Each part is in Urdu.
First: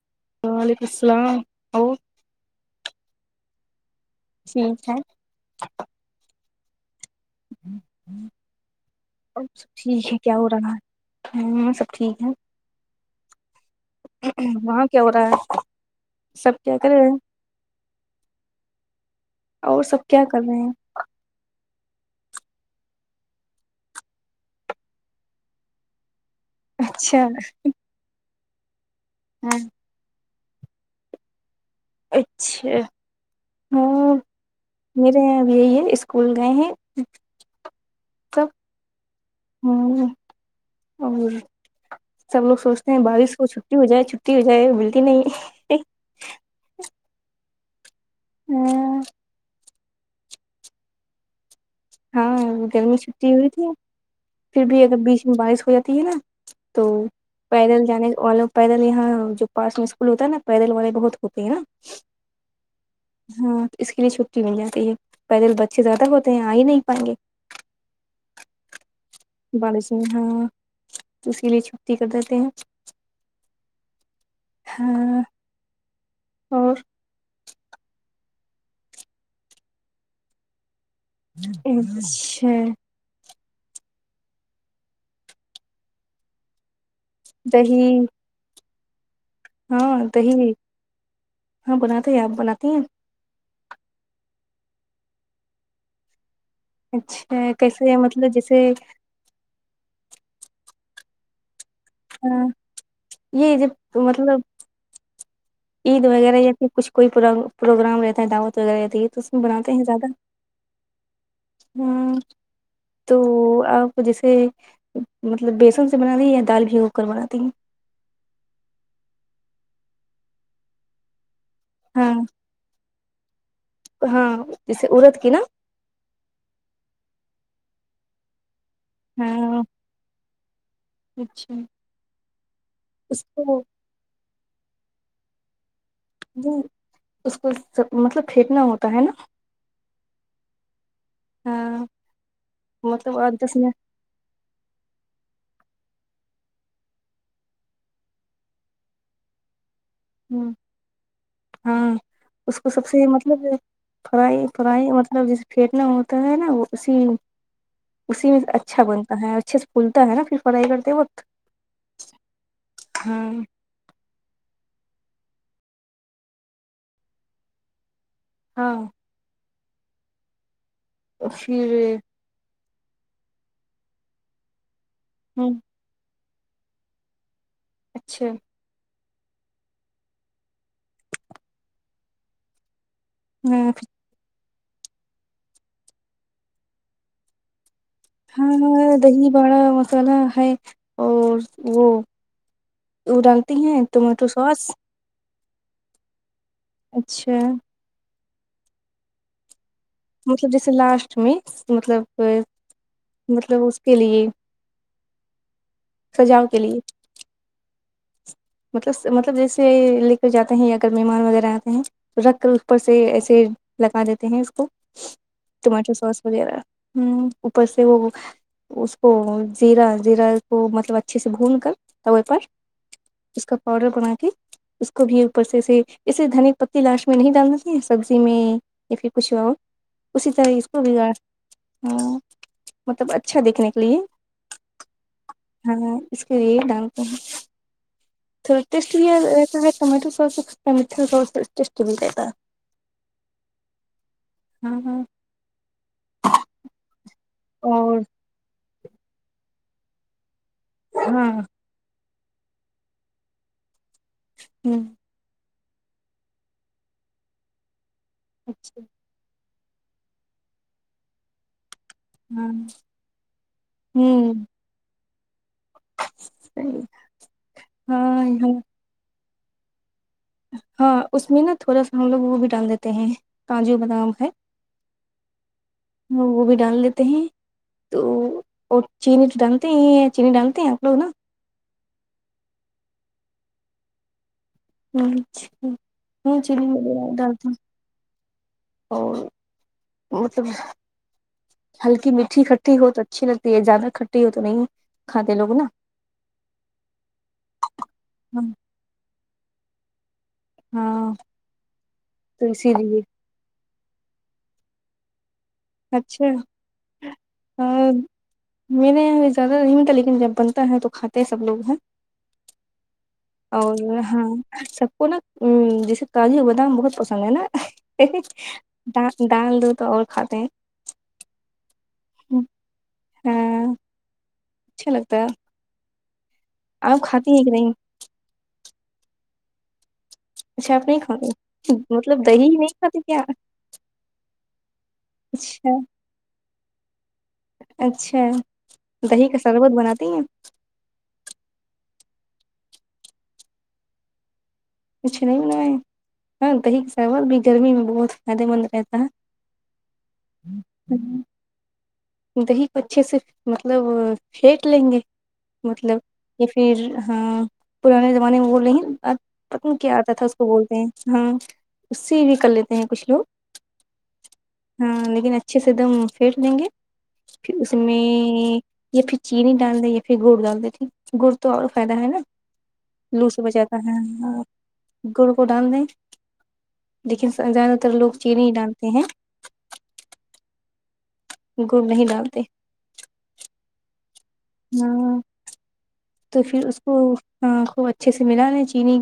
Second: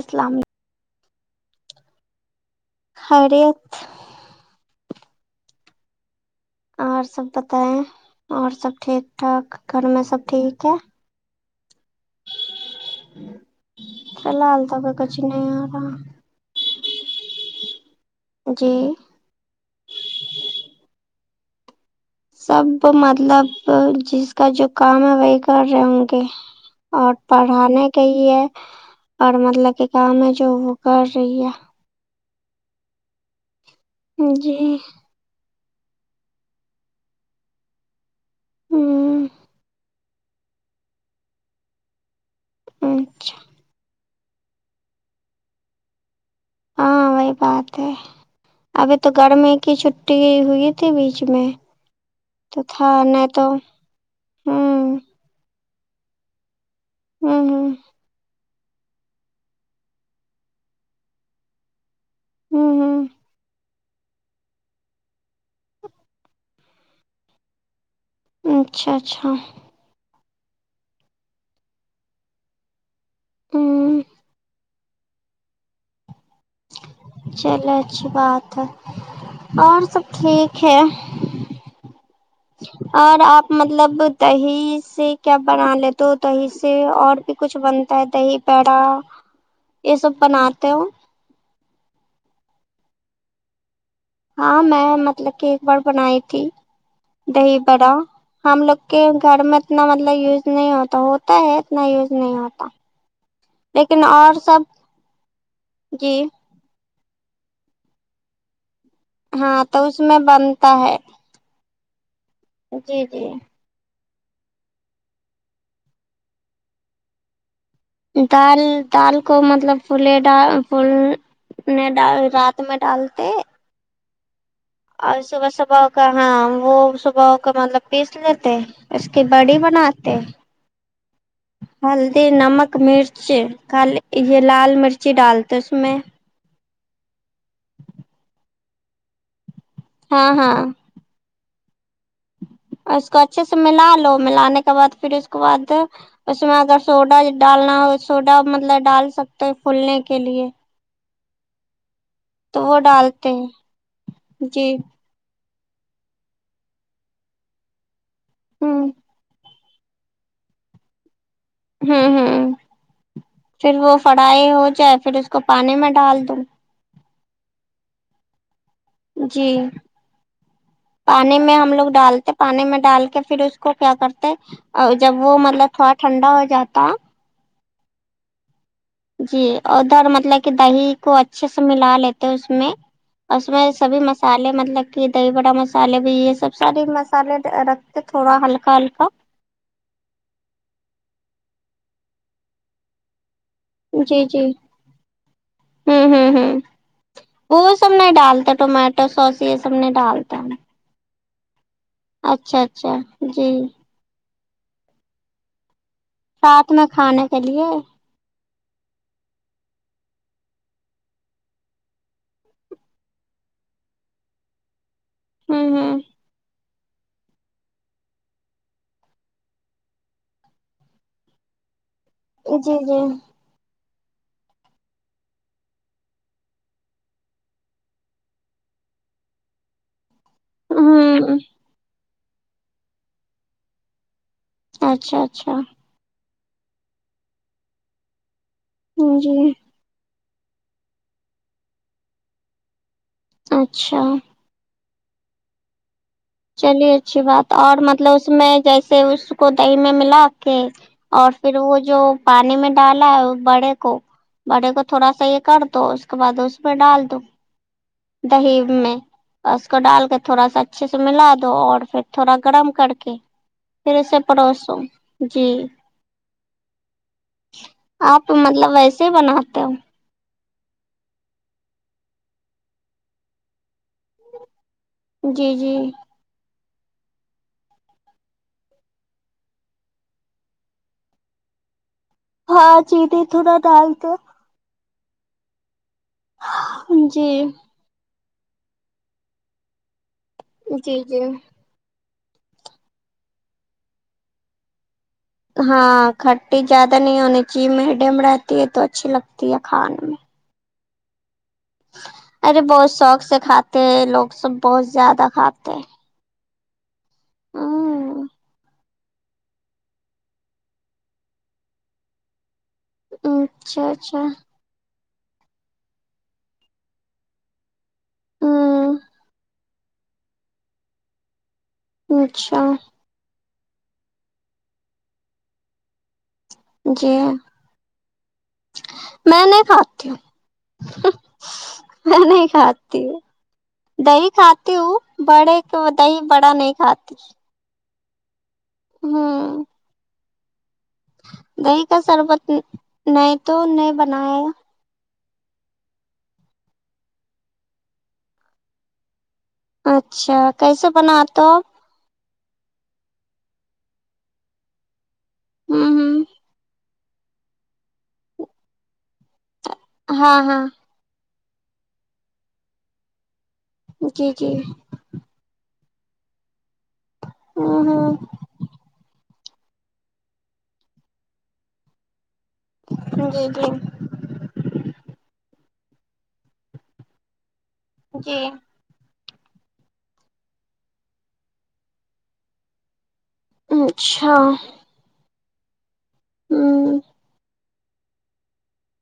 اسلام ولیکم سلام اور خیریت [unintelligible] اور سب بتائیں اور سب ٹھیک ٹھاک گھر میں سب ٹھیک ہے ہمم سب ٹھیک ہے فی الحال وہاں کیا ہو کچھ رہا ہے نہیں آ رہا سب کیا کرے ہیں جی اور سب کیا کر رہے ہیں سب مطلب جس کا جو کام ہے وہی کر رہے ہوں گے اور اچھا پڑھانے گایئ ہے اور ہاں مطلب کہ کام ہے جو وہ کر رہی ہے اچھا جی اب یہی ہے اسکول گئے ہیں ہ [unintelligible] سب لوگ سوچتے ہیں بارش اچھا ہوں چھٹی ہو جائے چھٹی ہو جائے ملتی نہیں صحیح بات ہے ابھی ہاں تو گرمی کی چھٹی ہوئی تھی بیچ میں ہاں تو تھا گرمی نہیں چھٹی تو ہوئی تھی ہ پھر بھی اگر بیچ بارش ہو جاتی ہے نا تو ہ ہ پیدل جانے والو پیدل یہاں جو پاس میں اسکول ہوتا ہے نا پیدل والے بہت ہوتے ہیں نا آمہم ہاں تو اس کے لیے چھٹی مل جاتی ہے پیدل بچے زیادہ ہوتے ہیں آ ہی نہیں پائیں گے اچھا اچھا بارش میں ہاں اس کے لیے چھٹی کر دتے ہیں آمم ہاں اور چلو اچھی بات ہے اور سب ٹھیک ہے اچھے اور آپ مطلب دہی سے کیا بنا لے تو دہی سے سے اور بھی کچھ دہی بنتا ہے دہی بڑا ہاں دہی وہی ہاں بناتے ہیں آپ بناتی ہیں ہاں میں مطلب کہ ایک بار بنائی تھی اچھا دہی بڑا کیسے مطلب جیسے ہم لوگ کے گھر میں اتنا مطلب یوز نہیں ہوتا ہوتا ہے نہیں یوز نہیں ہوتا یہ جب لیکن اور مطلب سب عید جی وغیرہ یا پھر کچھ کوئی پر پروگرام رہتا ہے دعوت وغیرہ رہتی ہے تو اس میں ہاں بناتے تو اس میں بنتا ہے آمم جی تو جی اب تو جیسے مطلب بیسن سے بنالی یا دال بھگو کر بناتی ہیں دال دال کو مطلب فولے ڈال فول نے ہاں ڈال رات میں ڈالتے ہاں جیسے اور ارد کی نا صبح صبح کا ہاں وہ صبح کا مطلب ٹیسٹی رہتے ہے اس کی بڑی ہاں بناتے اچھا ہلدی نمک مرچ اس کو کالیک یے لال مرچی ڈالتے اس میں جی اس کو مطلب پھیٹنا ہوتا ہے نا ہاں ہاں ہاں اس کو مطلب آٹھ اچھے سے دس منٹ ملالو ملانے کے بعد فیر اس کے بعد اس میں اگر سوڈا ڈالنا ہو سوڈا مطلب ڈال سکتے ہے فولنے آمم ہاں اس تو کو وہ سب سے ڈالتے مطلب ہیں فرائی جی فرائی مطلب مطلب جسے پھیٹنا ہوتا ہے نا وہ اسی اسی میں اچھا ہوں بنتا ہے اچھے سے پھلتا ہے نا پھر فرائی کرتے وقت ہوں ہوں ہمم پھر وہ فڑائی ہو جائے پھر اس کو پانی میں ڈال دوں ہاں جی پانی میں ہم پھر لوگ ڈالتے پانی میں ڈال کے فیر اس کو کیا کرتے جب وہ ہ مطلب تھوڑا ٹھنڈا ہو جاتا اچھا جی ادھر مطلب کی دہی کو اچھے سے ملا لیتے اس میں اس میں ہاں سبھی مسالے مطلب کی دہی بڑا مسالے بھی یے سب ساری مسالے رکھ ہاں دہی باڑا مسالا ہے اور وہ وہ ڈالتی ہیں ٹمیٹو سوس ہمہمہم اچھا تم نہیں ڈالتے ٹومیٹو سوس یے سب نہیں ڈالتے ٹومیٹکس مطلب اچھا اچھا جی مطلب اس کے لیے سجاؤ کے ساتھ لیے میں کھانے کے لیے مطلب مطلب جیسے لے کر جاتے ہیں یا اگر مہمان وغیرہ آتے ہیں رکھ کر اس اپر سے ایسے لگا دیتے ہیں اس کو ہوں ٹمیٹو ہوں سوس وغیرہ ہمم اپر سے وہ اس کو زیرہ زیرہ کو مطلب اچھے سے بھون کر توے پر جی جی اس کا پاؤڈر بنا کے اس کو بھی اوپر سے اسے دھنیا پتی لاشٹ میں نہیں ڈالنی چاہئے سبزی میں یا فیر کچھ ہو اسی طرح اس کو بگاڑ ہوں ہا مطلب اچھا دیکھنے کے لیے اچھا اچھا ہاں اس پر یے ڈال تے ہے تو پھر ٹیسٹ نہیں جی آتا ہے ٹمیٹو ساس [inaudible] ٹیسٹ نہیں دیتا اچھا ہاں ہاں چلئے اچھی بات اور مطلب اس میں جیسے اس وس کو دہی میں ملا کے ہاں اور فر وہ جو پانی میں ڈالا ہےوہ بڑے کو بڑے ہ کو تھوڑا سا یے کر دو اس کے بعد اس میں ڈال دو دہی اچھا میں اس کو ڈال کے تھوڑا سا اچھے سے ملا دو اور فیر تھوڑا ہاں گڈم کر کے پھر اسے ہوں پڈو سو جی صحیح آپ ہاں ہاں مطلب ویسے ہی بناتے ہو ہاں اس میں نا تھوڑا سا مطلب وہ بھی ڈال دیتے ہیں کانجو بادام ہے جی جی وہ وہ بھی ڈال لیتے ہیں تو اور چینی تو ڈالتے ہی ہیں چینی ڈالتے ہیں آپ لوگ نا ہاں چینی تھوڑا ڈالتے اچھا ہاں چلی وغیرہ جی ڈالتے اور مطلب جی جی ہلکی مٹھی کھٹی ہو تو اچھی لگتی ہے زیادہ کھٹی ہو تو نہیں کھاتے لوگ نا ہاں کھٹی جیادہ نہیں ہونی چاہیے میڈم ہاں رہتی ہے تو اچھی لگتی ہے کھانے میں ہاں تو ارے اسی بہت لیے سوق سے کھاتے ہیں لوگ سب بہت زیادہ کھاتے ہیں اچھا آ ہمم میرے یہاں بھی زیادہ نہیں انتا لیکن جب بنتا ہے تو کھاتے سب لوگ ہیں آ اچھا اور اچھا ہاں سب کو نا جیسے کاجو بادام بہت پسند ہے نا ہمم دال دال دو تو اور کھاتے ہیں اچھا ہاں اچھا لگتا ہے آپ جی ہاں کھاتی ہیں کہ نہیں میں نہیں کھاتی ہوں اچھا آپ نہیں کھاتے میں مطلب دہی ہی نہیں کھاتے کھاتی کیا ہوں دہی کھاتی ہوں بڑے اچھا کے دہی بڑا نہیں کھاتی اچھا دہی کا ہمم سربت بناتی ہیں دہی کا سربت نہیں تو نہیں بنایا کچھ نہیں بناے ہاں دہی کا سربت بھی گرمی میں بہت فائدے مند رہتا ہے اچھا کیسے بناتے ہو آپ دہی کو اچھے سے مطلب پھینٹ لیں گے ہمم مطلب ہمم یا فیر ہاں پرانے زمانے میں وہ نہیں اب پتن کیا آتا تھا اس ہاں کو ہاں بولتے ہیں ہمم اس سے بھی کر لیتے ہیں کچھ لوگ جی جی ہاں لیکن اچھے سے ایک دم پھیٹ لیں گے پھر اس میں ہمم یا پھر چینی ڈال دیں یا پھر گڑ ڈال دیں گڑ تو اور فائدہ ہے نہ لو ہمم سے جی جی بچاتا ہے گڑ کو ڈال دیں لیکن زیادہ تر لوگ چینی جی ڈالتے ہیں گڑ نہیں ڈالتے اچھا ہاں تو فیر اس کو ہمم ہاں خوب اچھے سے ملالے چینی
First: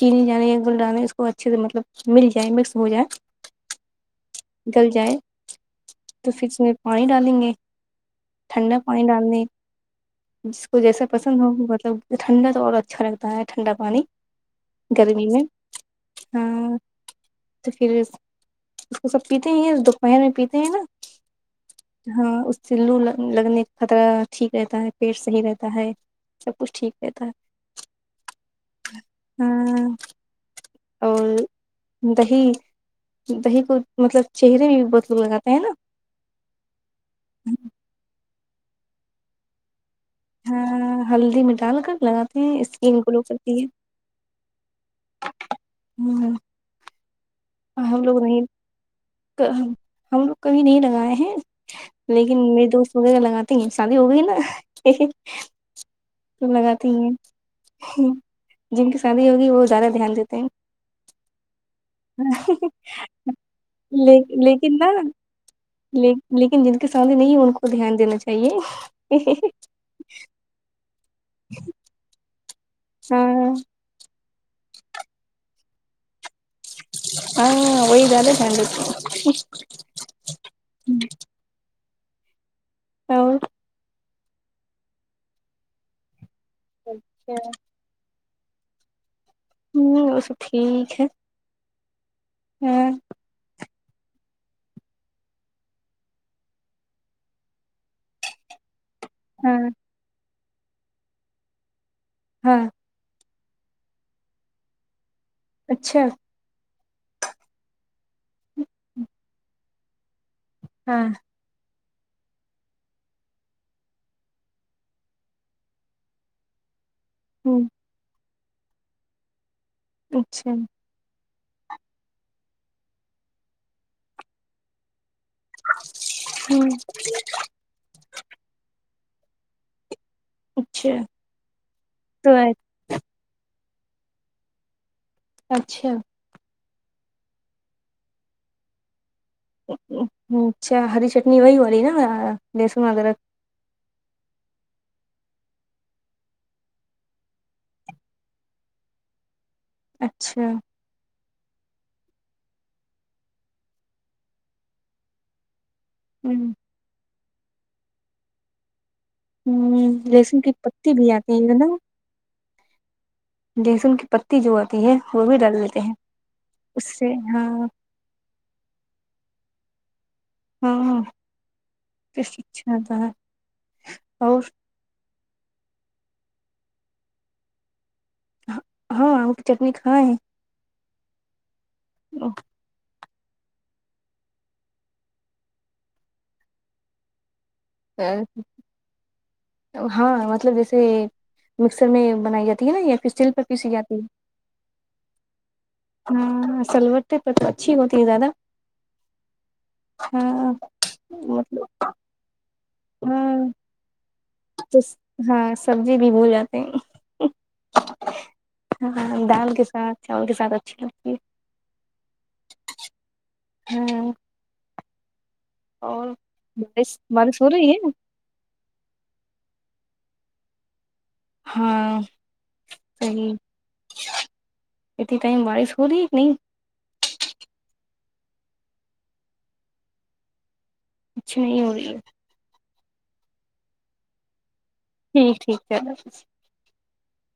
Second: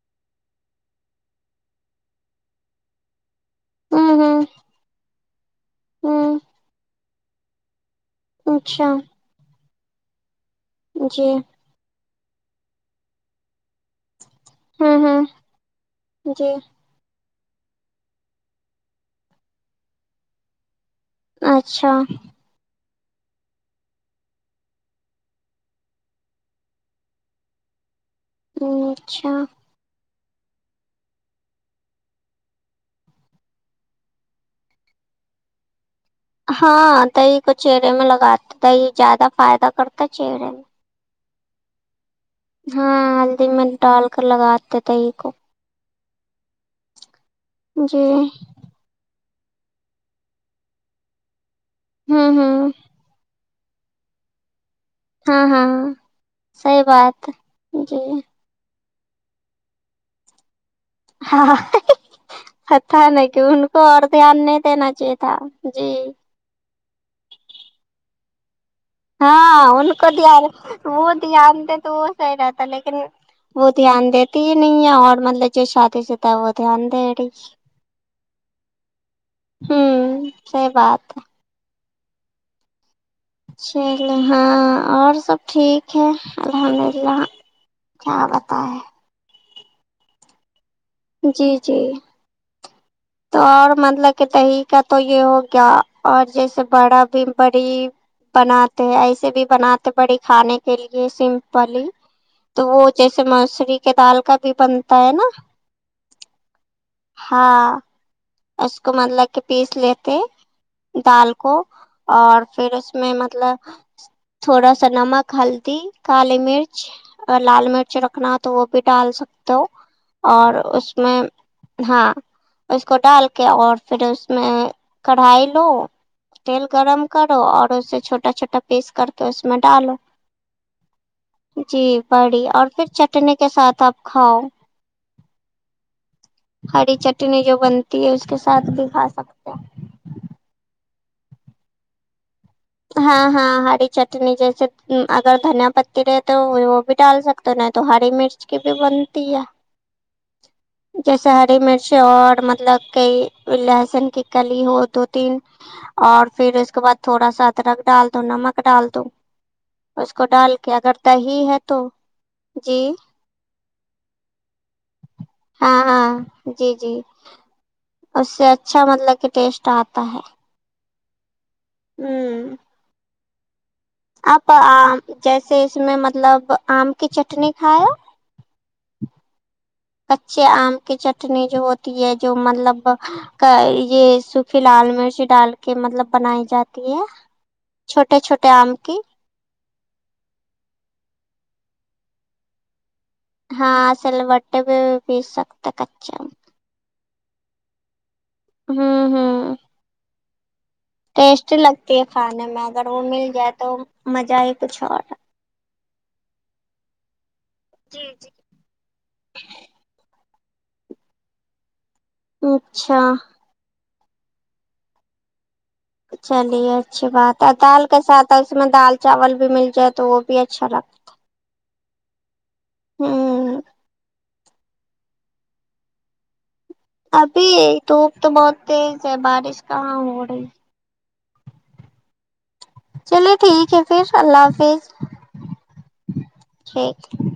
چینی ڈالے یا گل ڈالے اس کو اچھے سے مطلب مل جائے مکس ہو جائے ہمم ہمم گل جائے تو ہمم فیر اس میں پانی ڈالیں گے ٹھنڈا اچھا پانی ڈالنے جس کو جیسا جی پسند ہو مطلب ٹھنڈا تو اور اچھا لگتا ہے ٹھنڈا پانی ہوں ہوں گرمی میں جی ہاں تو فیر اس کو سب پیتے ہیں دوپہر میں پیتے ہیں نا اچھا ہاں اس سےلو لگنے کا خطرہ ٹھیک رہتا ہے پیٹ صحیح رہتا ہے سب کچھ ٹھیک رہتا ہے اچھا آمم اور دہی دہی کو مطلب چہرے بھی بہت لوگ لگاتے ہیں نا ہاں دہی کو چہرے میں لگات دہی زیادہ فائدہ کرت ہاں ہاں ہلدی میں ڈال کر لگاتے ہیں اسکن گلو ہاں ہلدی کرتی میں ہے ڈال کر لگاتے تے دہی کو آمم ہم جی لوگ نہیں تو ہم لوگ کبھی نہیں لگائے ہیں لیکن ہوں میے ہوں دوست وغیرہ لگاتے ہیں شادی ہو گئی نا تو ہاں ہاں فیر صحیح لگاتے ہی بات جی ہیں جن کی شادی ہوگی وہ زیادہ دھیان دیتے ہیں ہاں ہا تھانئی کی ان کو اور دھیان نہیں لیکن نا دینا چاہیے تھا جی لیکن جن کے سامنے نہیں ہے ان کو دھیان دینا چاہیے ہاں ان کو دھیان وہ دھیان دے تو وہ صحیح رہتا لیکن لیکن ہاں وہ دھیان دیتی ہی نہیں ہے اور مطلب جو شادی شدہ وہ دھیان دے رہی [inaudible] ہوں صحیح بات ہے اور چلیے ہاں اور سب ٹھیک ہے الحمد للہ ہ کیا بتائیں ہم بھی ویسے ٹھیک ہے جی جی اور تو اور مطلب کہ دہی کا تو یے ہو گیا اور جیسے بڑا بھی بڑی بناتے ہیں ایسے بھی ہاں بناتے بڑی کھانے کے لیے سمپلی ہاں تو وہ جیسے موسوری کے دال کا بھی بنتا ہے نا اچھا ہاں اس کو مطلب کی پیس لیتے ہاں دال کو اور فیر اس میں مطلب تھوڑا سا نمک ہلدی کالی مرچ اور ہ لال مرچ رکھنا ہے تو وہ بھی ڈال سکتے ہو اچھا اور ہ اس میں ہاں اس کو ڈال کے اور فیر اس میں کڑھائی لو تیل گرم کرو اور اسے چھوٹا چھوٹا پیس کر کے اس میں ڈالو اچھا جی تو بڑی اور فیر چٹنی کے ساتھ آپ کھاؤ اچھا ہری چٹنی جو بنتی ہے اس کے ساتھ بھی کھا سکتے ہیں اچھا ہری چٹنی وہی والی نا لہسن ہاں ادرک ہاں ہاری چٹ ٹنی جیسے اگر دھنیا پتی رہے تو وہ بھی ڈال سکتے ہو نہیں تو ہری مرچ اس کی بھی بنتی ہے اچھا جیسے ہری مرچ اور مطلب کے لہسن کی کلی ہو دو تین اور ہ فیر اس کے بعد تھوڑا سا ادرک ڈال دو نمک ڈال دو ہ اس کو لہسن کی ڈال کے پتی اگر بھی دہی آتی ہے نا تو جی لہسن کی پتی جو آتی ہے وہ بھی ڈال دیتے ہاں ہیں ہاں جی اس جی سے ہاں اس سے اچھا مطلب کی ٹیسٹ آتا ہے ہاں ٹیسٹ ہوں اچھا اتا ہے اور آپ آ جیسے اس میں مطلب آم کی چٹنی کھایا ہا ہاں آم کی چٹنی کھا کچے آم کی چٹنی جو ہوتی ہے جو مطلب کا یے سوکھی لال مرچ ڈال کے مطلب بنائی جاتی ہے چھوٹے چھوٹے [unintelligible] آم کی ہاں مطلب جیسے مکسر میں بنائی جاتی ہے نا یا پھر اسٹیل پیسی ہاں جاتی سلوٹے پہ بھی پیس سکتے کچا ہاں سلوٹ صرف اچھی ہوتی ہے زیادہ ہوں ہوں ہاں ٹیسٹی مطلب لگتی ہے کھانے میں اگر وہ مل ہاں جائے تو مجہ ہی تو کچھ اور ہے ہاں سبزی بھی بھول جاتے ہیں جی جی ہاں دال کے ساتھ چاول کے ساتھ اچھی لگتی ہے اچھا ہاں اور چلیے بارش اچھی بات بارش ہو ہے رہی دال کے ساتھ اس میں دال چاول بھی مل جائے تو وہ بھی اچھا لگتا ہاں صحیح ہوں [inaudible] ابھی دھوپ تو بہت تیز ہے بارش کہاں ہو رہی کچھ نہیں ہو رہی ہے چلے ٹھیک ہے پھر اللہ حافظ ٹھیک ٹھیک چلو ٹھیک ہے